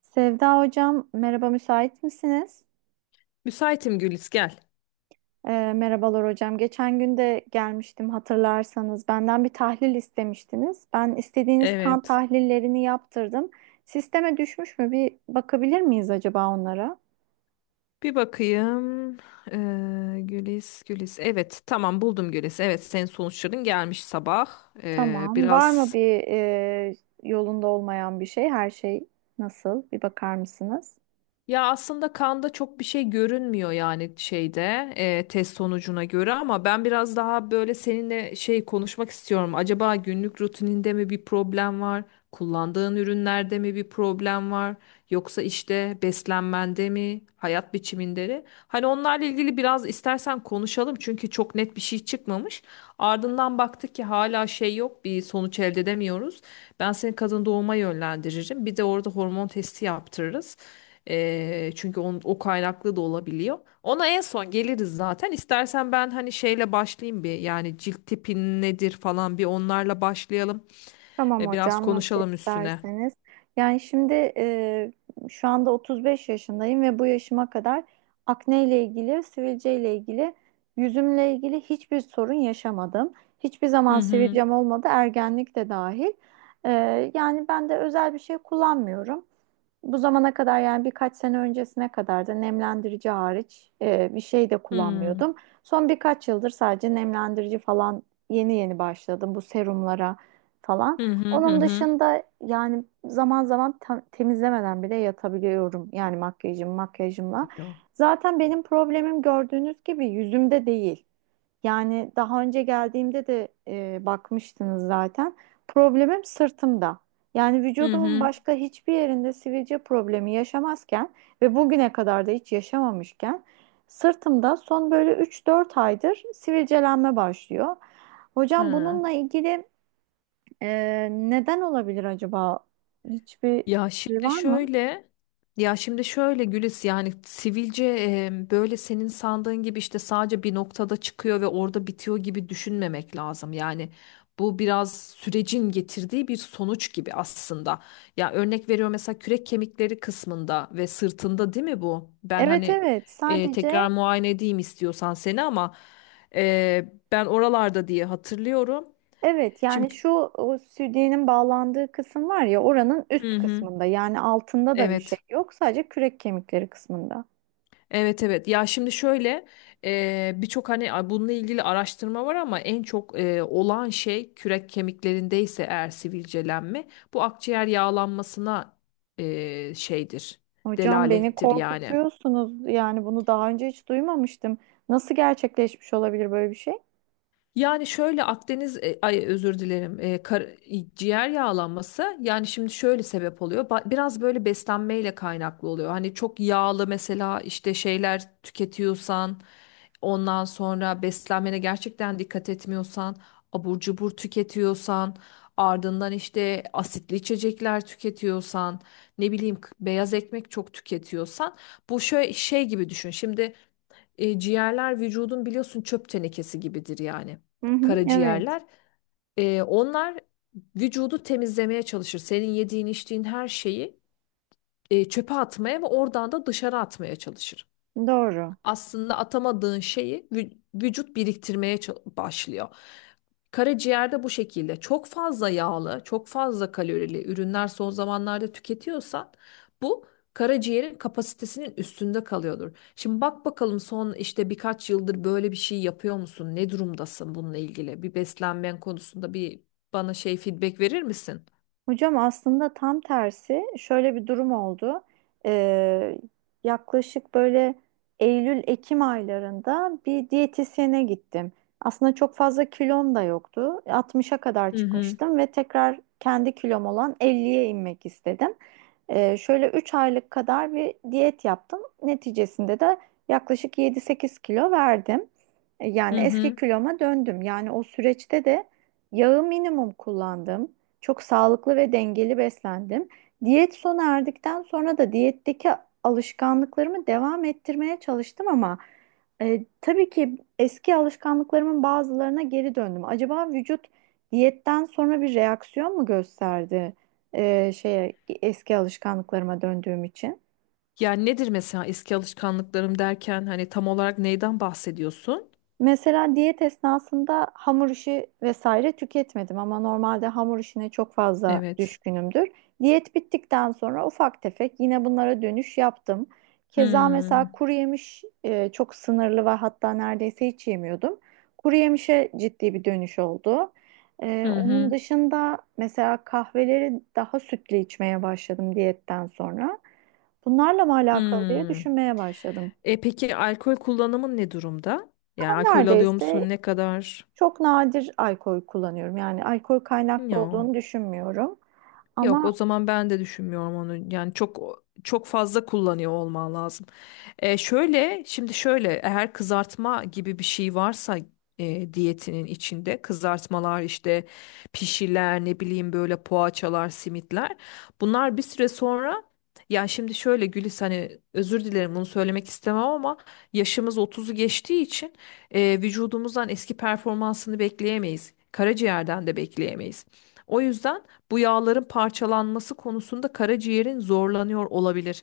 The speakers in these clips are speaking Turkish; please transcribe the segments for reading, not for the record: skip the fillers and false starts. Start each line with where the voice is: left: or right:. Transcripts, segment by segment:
right: Sevda hocam, merhaba müsait misiniz?
left: Müsaitim Gülis gel.
right: Merhabalar hocam. Geçen gün de gelmiştim hatırlarsanız. Benden bir tahlil istemiştiniz. Ben istediğiniz kan
left: Evet.
right: tahlillerini yaptırdım. Sisteme düşmüş mü? Bir bakabilir miyiz acaba onlara?
left: Bir bakayım. Gülis, Evet, tamam buldum Gülis. Evet, senin sonuçların gelmiş sabah.
right: Tamam. Var mı
left: Biraz
right: bir yolunda olmayan bir şey? Her şey nasıl? Bir bakar mısınız?
left: ya aslında kanda çok bir şey görünmüyor yani şeyde test sonucuna göre ama ben biraz daha böyle seninle şey konuşmak istiyorum. Acaba günlük rutininde mi bir problem var? Kullandığın ürünlerde mi bir problem var? Yoksa işte beslenmende mi, hayat biçiminde mi? Hani onlarla ilgili biraz istersen konuşalım çünkü çok net bir şey çıkmamış. Ardından baktık ki hala şey yok, bir sonuç elde edemiyoruz. Ben seni kadın doğuma yönlendiririm. Bir de orada hormon testi yaptırırız. Çünkü o kaynaklı da olabiliyor. Ona en son geliriz zaten. İstersen ben hani şeyle başlayayım bir yani cilt tipin nedir falan bir onlarla başlayalım.
right: Tamam
left: Biraz
right: hocam, nasıl
left: konuşalım üstüne.
right: isterseniz. Yani şimdi şu anda 35 yaşındayım ve bu yaşıma kadar akne ile ilgili, sivilce ile ilgili, yüzümle ilgili hiçbir sorun yaşamadım. Hiçbir
left: Hı
right: zaman
left: hı.
right: sivilcem olmadı, ergenlik de dahil. E, Yani ben de özel bir şey kullanmıyorum. Bu zamana kadar, yani birkaç sene öncesine kadar da nemlendirici hariç bir şey de
left: Hı.
right: kullanmıyordum. Son birkaç yıldır sadece nemlendirici falan, yeni yeni başladım bu serumlara falan.
left: Hı hı hı
right: Onun
left: hı.
right: dışında yani zaman zaman temizlemeden bile yatabiliyorum, yani makyajımla.
left: Yok.
right: Zaten benim problemim, gördüğünüz gibi, yüzümde değil. Yani daha önce geldiğimde de bakmıştınız zaten. Problemim sırtımda. Yani
left: Hı
right: vücudumun
left: hı.
right: başka hiçbir yerinde sivilce problemi yaşamazken ve bugüne kadar da hiç yaşamamışken, sırtımda son böyle 3-4 aydır sivilcelenme başlıyor. Hocam,
left: Ha.
right: bununla ilgili neden olabilir acaba? Hiçbir
left: Ya
right: şey
left: şimdi
right: var mı?
left: şöyle ya şimdi şöyle Gülis yani sivilce böyle senin sandığın gibi işte sadece bir noktada çıkıyor ve orada bitiyor gibi düşünmemek lazım. Yani bu biraz sürecin getirdiği bir sonuç gibi aslında. Ya örnek veriyorum mesela kürek kemikleri kısmında ve sırtında değil mi bu? Ben
right: Evet,
left: hani
right: evet,
left: tekrar
right: sadece.
left: muayene edeyim istiyorsan seni ama ben oralarda diye hatırlıyorum.
right: Evet,
left: Şimdi
right: yani şu o südyenin bağlandığı kısım var ya, oranın
left: hı
right: üst
left: hı.
right: kısmında. Yani altında da bir şey
left: Evet.
right: yok, sadece kürek kemikleri kısmında.
left: Evet evet. Ya şimdi şöyle birçok hani bununla ilgili araştırma var ama en çok olan şey kürek kemiklerindeyse eğer sivilcelenme bu akciğer yağlanmasına şeydir.
right: Hocam, beni
left: Delalettir yani.
right: korkutuyorsunuz, yani bunu daha önce hiç duymamıştım. Nasıl gerçekleşmiş olabilir böyle bir şey?
left: Yani şöyle Akdeniz ay özür dilerim ciğer yağlanması yani şimdi şöyle sebep oluyor biraz böyle beslenmeyle kaynaklı oluyor hani çok yağlı mesela işte şeyler tüketiyorsan ondan sonra beslenmene gerçekten dikkat etmiyorsan abur cubur tüketiyorsan ardından işte asitli içecekler tüketiyorsan ne bileyim beyaz ekmek çok tüketiyorsan bu şöyle şey gibi düşün şimdi ciğerler vücudun biliyorsun çöp tenekesi gibidir yani.
right: Hı hı, evet,
left: Karaciğerler. Onlar vücudu temizlemeye çalışır. Senin yediğin içtiğin her şeyi çöpe atmaya ve oradan da dışarı atmaya çalışır
right: doğru.
left: aslında atamadığın şeyi vücut biriktirmeye başlıyor. Karaciğerde bu şekilde çok fazla yağlı, çok fazla kalorili ürünler son zamanlarda tüketiyorsan bu karaciğerin kapasitesinin üstünde kalıyordur. Şimdi bak bakalım son işte birkaç yıldır böyle bir şey yapıyor musun? Ne durumdasın bununla ilgili? Bir beslenmen konusunda bir bana şey feedback verir misin?
right: Hocam, aslında tam tersi şöyle bir durum oldu. Ee, Yaklaşık böyle Eylül-Ekim aylarında bir diyetisyene gittim. Aslında çok fazla kilom da yoktu. 60'a kadar
left: Hı hı.
right: çıkmıştım ve tekrar kendi kilom olan 50'ye inmek istedim. Şöyle 3 aylık kadar bir diyet yaptım. Neticesinde de yaklaşık 7-8 kilo verdim. Yani
left: Hı
right: eski
left: hı.
right: kiloma döndüm. Yani o süreçte de yağı minimum kullandım. Çok sağlıklı ve dengeli beslendim. Diyet sona erdikten sonra da diyetteki alışkanlıklarımı devam ettirmeye çalıştım ama tabii ki eski alışkanlıklarımın bazılarına geri döndüm. Acaba vücut diyetten sonra bir reaksiyon mu gösterdi e, şeye eski alışkanlıklarıma döndüğüm için?
left: Yani nedir mesela eski alışkanlıklarım derken hani tam olarak neyden bahsediyorsun?
right: Mesela diyet esnasında hamur işi vesaire tüketmedim ama normalde hamur işine çok fazla
left: Evet.
right: düşkünümdür. Diyet bittikten sonra ufak tefek yine bunlara dönüş yaptım. Keza mesela
left: Hmm.
right: kuru yemiş çok sınırlı ve hatta neredeyse hiç yemiyordum. Kuru yemişe ciddi bir dönüş oldu.
left: Hı
right: Onun
left: hı.
right: dışında mesela kahveleri daha sütlü içmeye başladım diyetten sonra. Bunlarla mı alakalı diye
left: Hmm.
right: düşünmeye başladım.
left: E peki alkol kullanımın ne durumda? Yani alkol alıyor musun?
right: Neredeyse
left: Ne kadar?
right: Çok nadir alkol kullanıyorum. Yani alkol kaynaklı
left: Yo.
right: olduğunu düşünmüyorum.
left: Yok
right: Ama
left: o zaman ben de düşünmüyorum onu. Yani çok fazla kullanıyor olman lazım. Şöyle şimdi şöyle eğer kızartma gibi bir şey varsa diyetinin içinde kızartmalar işte pişiler ne bileyim böyle poğaçalar simitler bunlar bir süre sonra ya şimdi şöyle Gülis hani özür dilerim bunu söylemek istemem ama yaşımız otuzu geçtiği için vücudumuzdan eski performansını bekleyemeyiz. Karaciğerden de bekleyemeyiz. O yüzden bu yağların parçalanması konusunda karaciğerin zorlanıyor olabilir.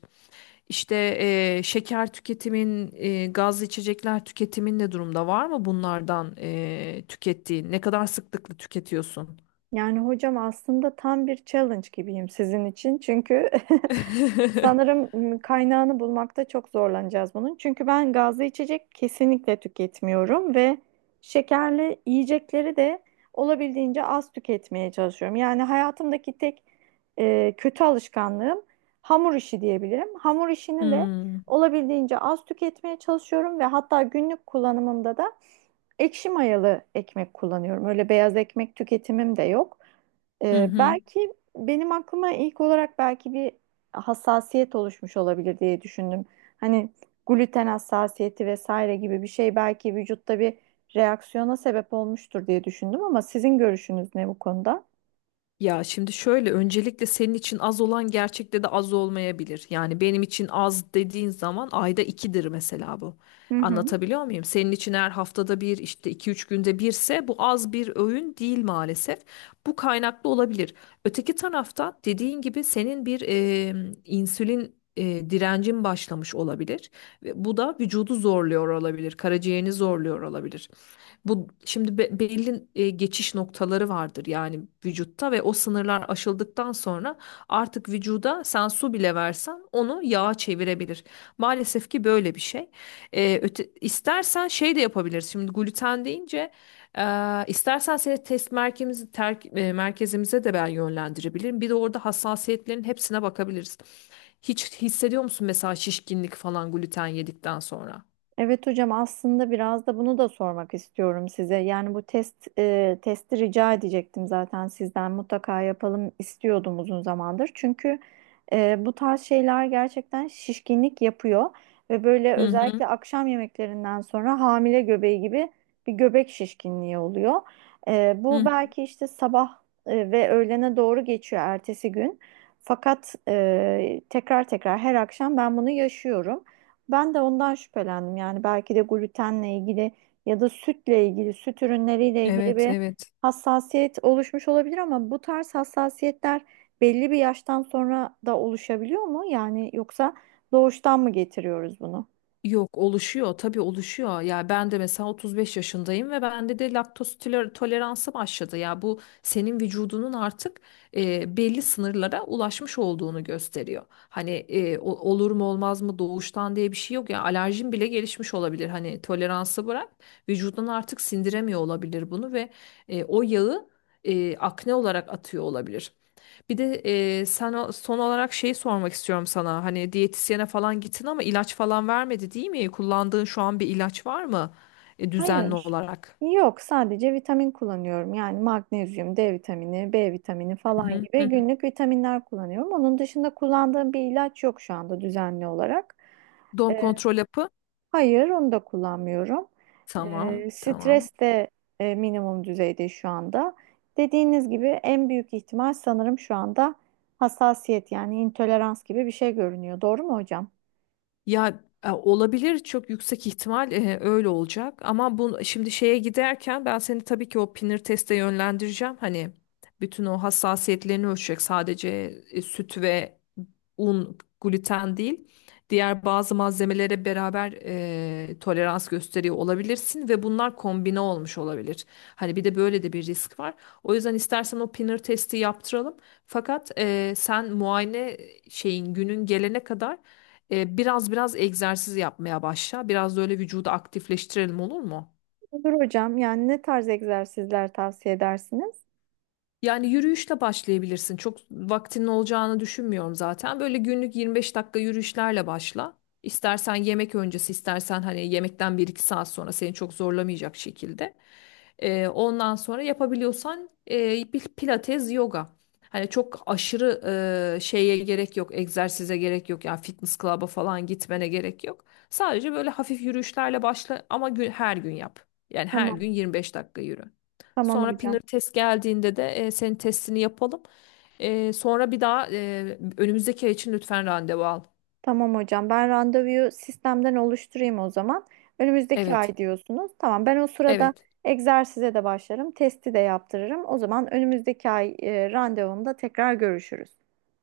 left: İşte şeker tüketimin, gazlı içecekler tüketimin ne durumda? Var mı bunlardan tükettiğin? Ne kadar sıklıkla tüketiyorsun?
right: Yani hocam, aslında tam bir challenge gibiyim sizin için. Çünkü sanırım kaynağını bulmakta çok zorlanacağız bunun. Çünkü ben gazlı içecek kesinlikle tüketmiyorum ve şekerli yiyecekleri de olabildiğince az tüketmeye çalışıyorum. Yani hayatımdaki tek kötü alışkanlığım hamur işi diyebilirim. Hamur işini de
left: Hmm.
right: olabildiğince az tüketmeye çalışıyorum ve hatta günlük kullanımımda da ekşi mayalı ekmek kullanıyorum. Öyle beyaz ekmek tüketimim de yok.
left: Hı hı.
right: Belki benim aklıma ilk olarak belki bir hassasiyet oluşmuş olabilir diye düşündüm. Hani gluten hassasiyeti vesaire gibi bir şey belki vücutta bir reaksiyona sebep olmuştur diye düşündüm ama sizin görüşünüz ne bu konuda?
left: Ya şimdi şöyle öncelikle senin için az olan gerçekte de az olmayabilir. Yani benim için az dediğin zaman ayda ikidir mesela bu.
right: Hı hı.
left: Anlatabiliyor muyum? Senin için eğer haftada bir işte iki üç günde birse bu az bir öğün değil maalesef. Bu kaynaklı olabilir. Öteki tarafta dediğin gibi senin bir insülin direncin başlamış olabilir. Ve bu da vücudu zorluyor olabilir. Karaciğerini zorluyor olabilir. Bu şimdi belli geçiş noktaları vardır yani vücutta ve o sınırlar aşıldıktan sonra artık vücuda sen su bile versen onu yağa çevirebilir. Maalesef ki böyle bir şey. İstersen şey de yapabiliriz. Şimdi gluten deyince istersen seni test merkezimize de ben yönlendirebilirim. Bir de orada hassasiyetlerin hepsine bakabiliriz. Hiç hissediyor musun mesela şişkinlik falan gluten yedikten sonra?
right: Evet hocam, aslında biraz da bunu da sormak istiyorum size. Yani bu testi rica edecektim zaten sizden, mutlaka yapalım istiyordum uzun zamandır. Çünkü bu tarz şeyler gerçekten şişkinlik yapıyor ve böyle
left: Hı hı.
right: özellikle akşam yemeklerinden sonra hamile göbeği gibi bir göbek şişkinliği oluyor.
left: Hı
right: Bu
left: hı.
right: belki işte sabah ve öğlene doğru geçiyor ertesi gün. Fakat tekrar tekrar her akşam ben bunu yaşıyorum. Ben de ondan şüphelendim. Yani belki de glutenle ilgili ya da sütle ilgili, süt ürünleriyle ilgili
left: Evet,
right: bir
left: evet.
right: hassasiyet oluşmuş olabilir ama bu tarz hassasiyetler belli bir yaştan sonra da oluşabiliyor mu? Yani yoksa doğuştan mı getiriyoruz bunu?
left: Yok oluşuyor tabii oluşuyor. Ya ben de mesela 35 yaşındayım ve bende de toleransı başladı. Ya bu senin vücudunun artık belli sınırlara ulaşmış olduğunu gösteriyor. Hani olur mu olmaz mı doğuştan diye bir şey yok ya alerjin bile gelişmiş olabilir. Hani toleransı bırak vücudun artık sindiremiyor olabilir bunu ve o yağı akne olarak atıyor olabilir. Bir de son olarak şeyi sormak istiyorum sana. Hani diyetisyene falan gittin ama ilaç falan vermedi değil mi? Kullandığın şu an bir ilaç var mı? Düzenli
right: Hayır.
left: olarak.
right: Yok, sadece vitamin kullanıyorum. Yani magnezyum, D vitamini, B vitamini
left: Hı
right: falan
left: hı, hı
right: gibi
left: hı.
right: günlük vitaminler kullanıyorum. Onun dışında kullandığım bir ilaç yok şu anda düzenli olarak.
left: Doğum
right: Ee,
left: kontrol yapı.
right: Hayır, onu da kullanmıyorum.
left: Tamam, tamam.
right: Stres de minimum düzeyde şu anda. Dediğiniz gibi en büyük ihtimal sanırım şu anda hassasiyet, yani intolerans gibi bir şey görünüyor. Doğru mu hocam?
left: Ya olabilir çok yüksek ihtimal öyle olacak ama bu şimdi şeye giderken ben seni tabii ki o pinir teste yönlendireceğim. Hani bütün o hassasiyetlerini ölçecek sadece süt ve un gluten değil. Diğer bazı malzemelere beraber tolerans gösteriyor olabilirsin ve bunlar kombine olmuş olabilir. Hani bir de böyle de bir risk var. O yüzden istersen o pinir testi yaptıralım. Fakat sen muayene şeyin günün gelene kadar biraz egzersiz yapmaya başla. Biraz da öyle vücudu aktifleştirelim olur mu?
right: Olur hocam. Yani ne tarz egzersizler tavsiye edersiniz?
left: Yani yürüyüşle başlayabilirsin. Çok vaktinin olacağını düşünmüyorum zaten. Böyle günlük 25 dakika yürüyüşlerle başla. İstersen yemek öncesi, istersen hani yemekten bir iki saat sonra seni çok zorlamayacak şekilde. Ondan sonra yapabiliyorsan bir pilates, yoga. Hani çok aşırı e, şeye gerek yok, egzersize gerek yok. Yani fitness club'a falan gitmene gerek yok. Sadece böyle hafif yürüyüşlerle başla ama her gün yap. Yani her
right: Tamam.
left: gün 25 dakika yürü.
right: Tamam
left: Sonra pinner
right: hocam.
left: test geldiğinde de senin testini yapalım. Sonra bir daha önümüzdeki ay için lütfen randevu al.
right: Tamam hocam. Ben randevuyu sistemden oluşturayım o zaman. Önümüzdeki
left: Evet,
right: ay diyorsunuz. Tamam. Ben o sırada
left: evet.
right: egzersize de başlarım. Testi de yaptırırım. O zaman önümüzdeki ay randevumda tekrar görüşürüz.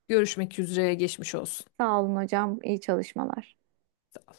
left: Görüşmek üzere, geçmiş olsun.
right: Sağ olun hocam. İyi çalışmalar.
left: Sağ ol.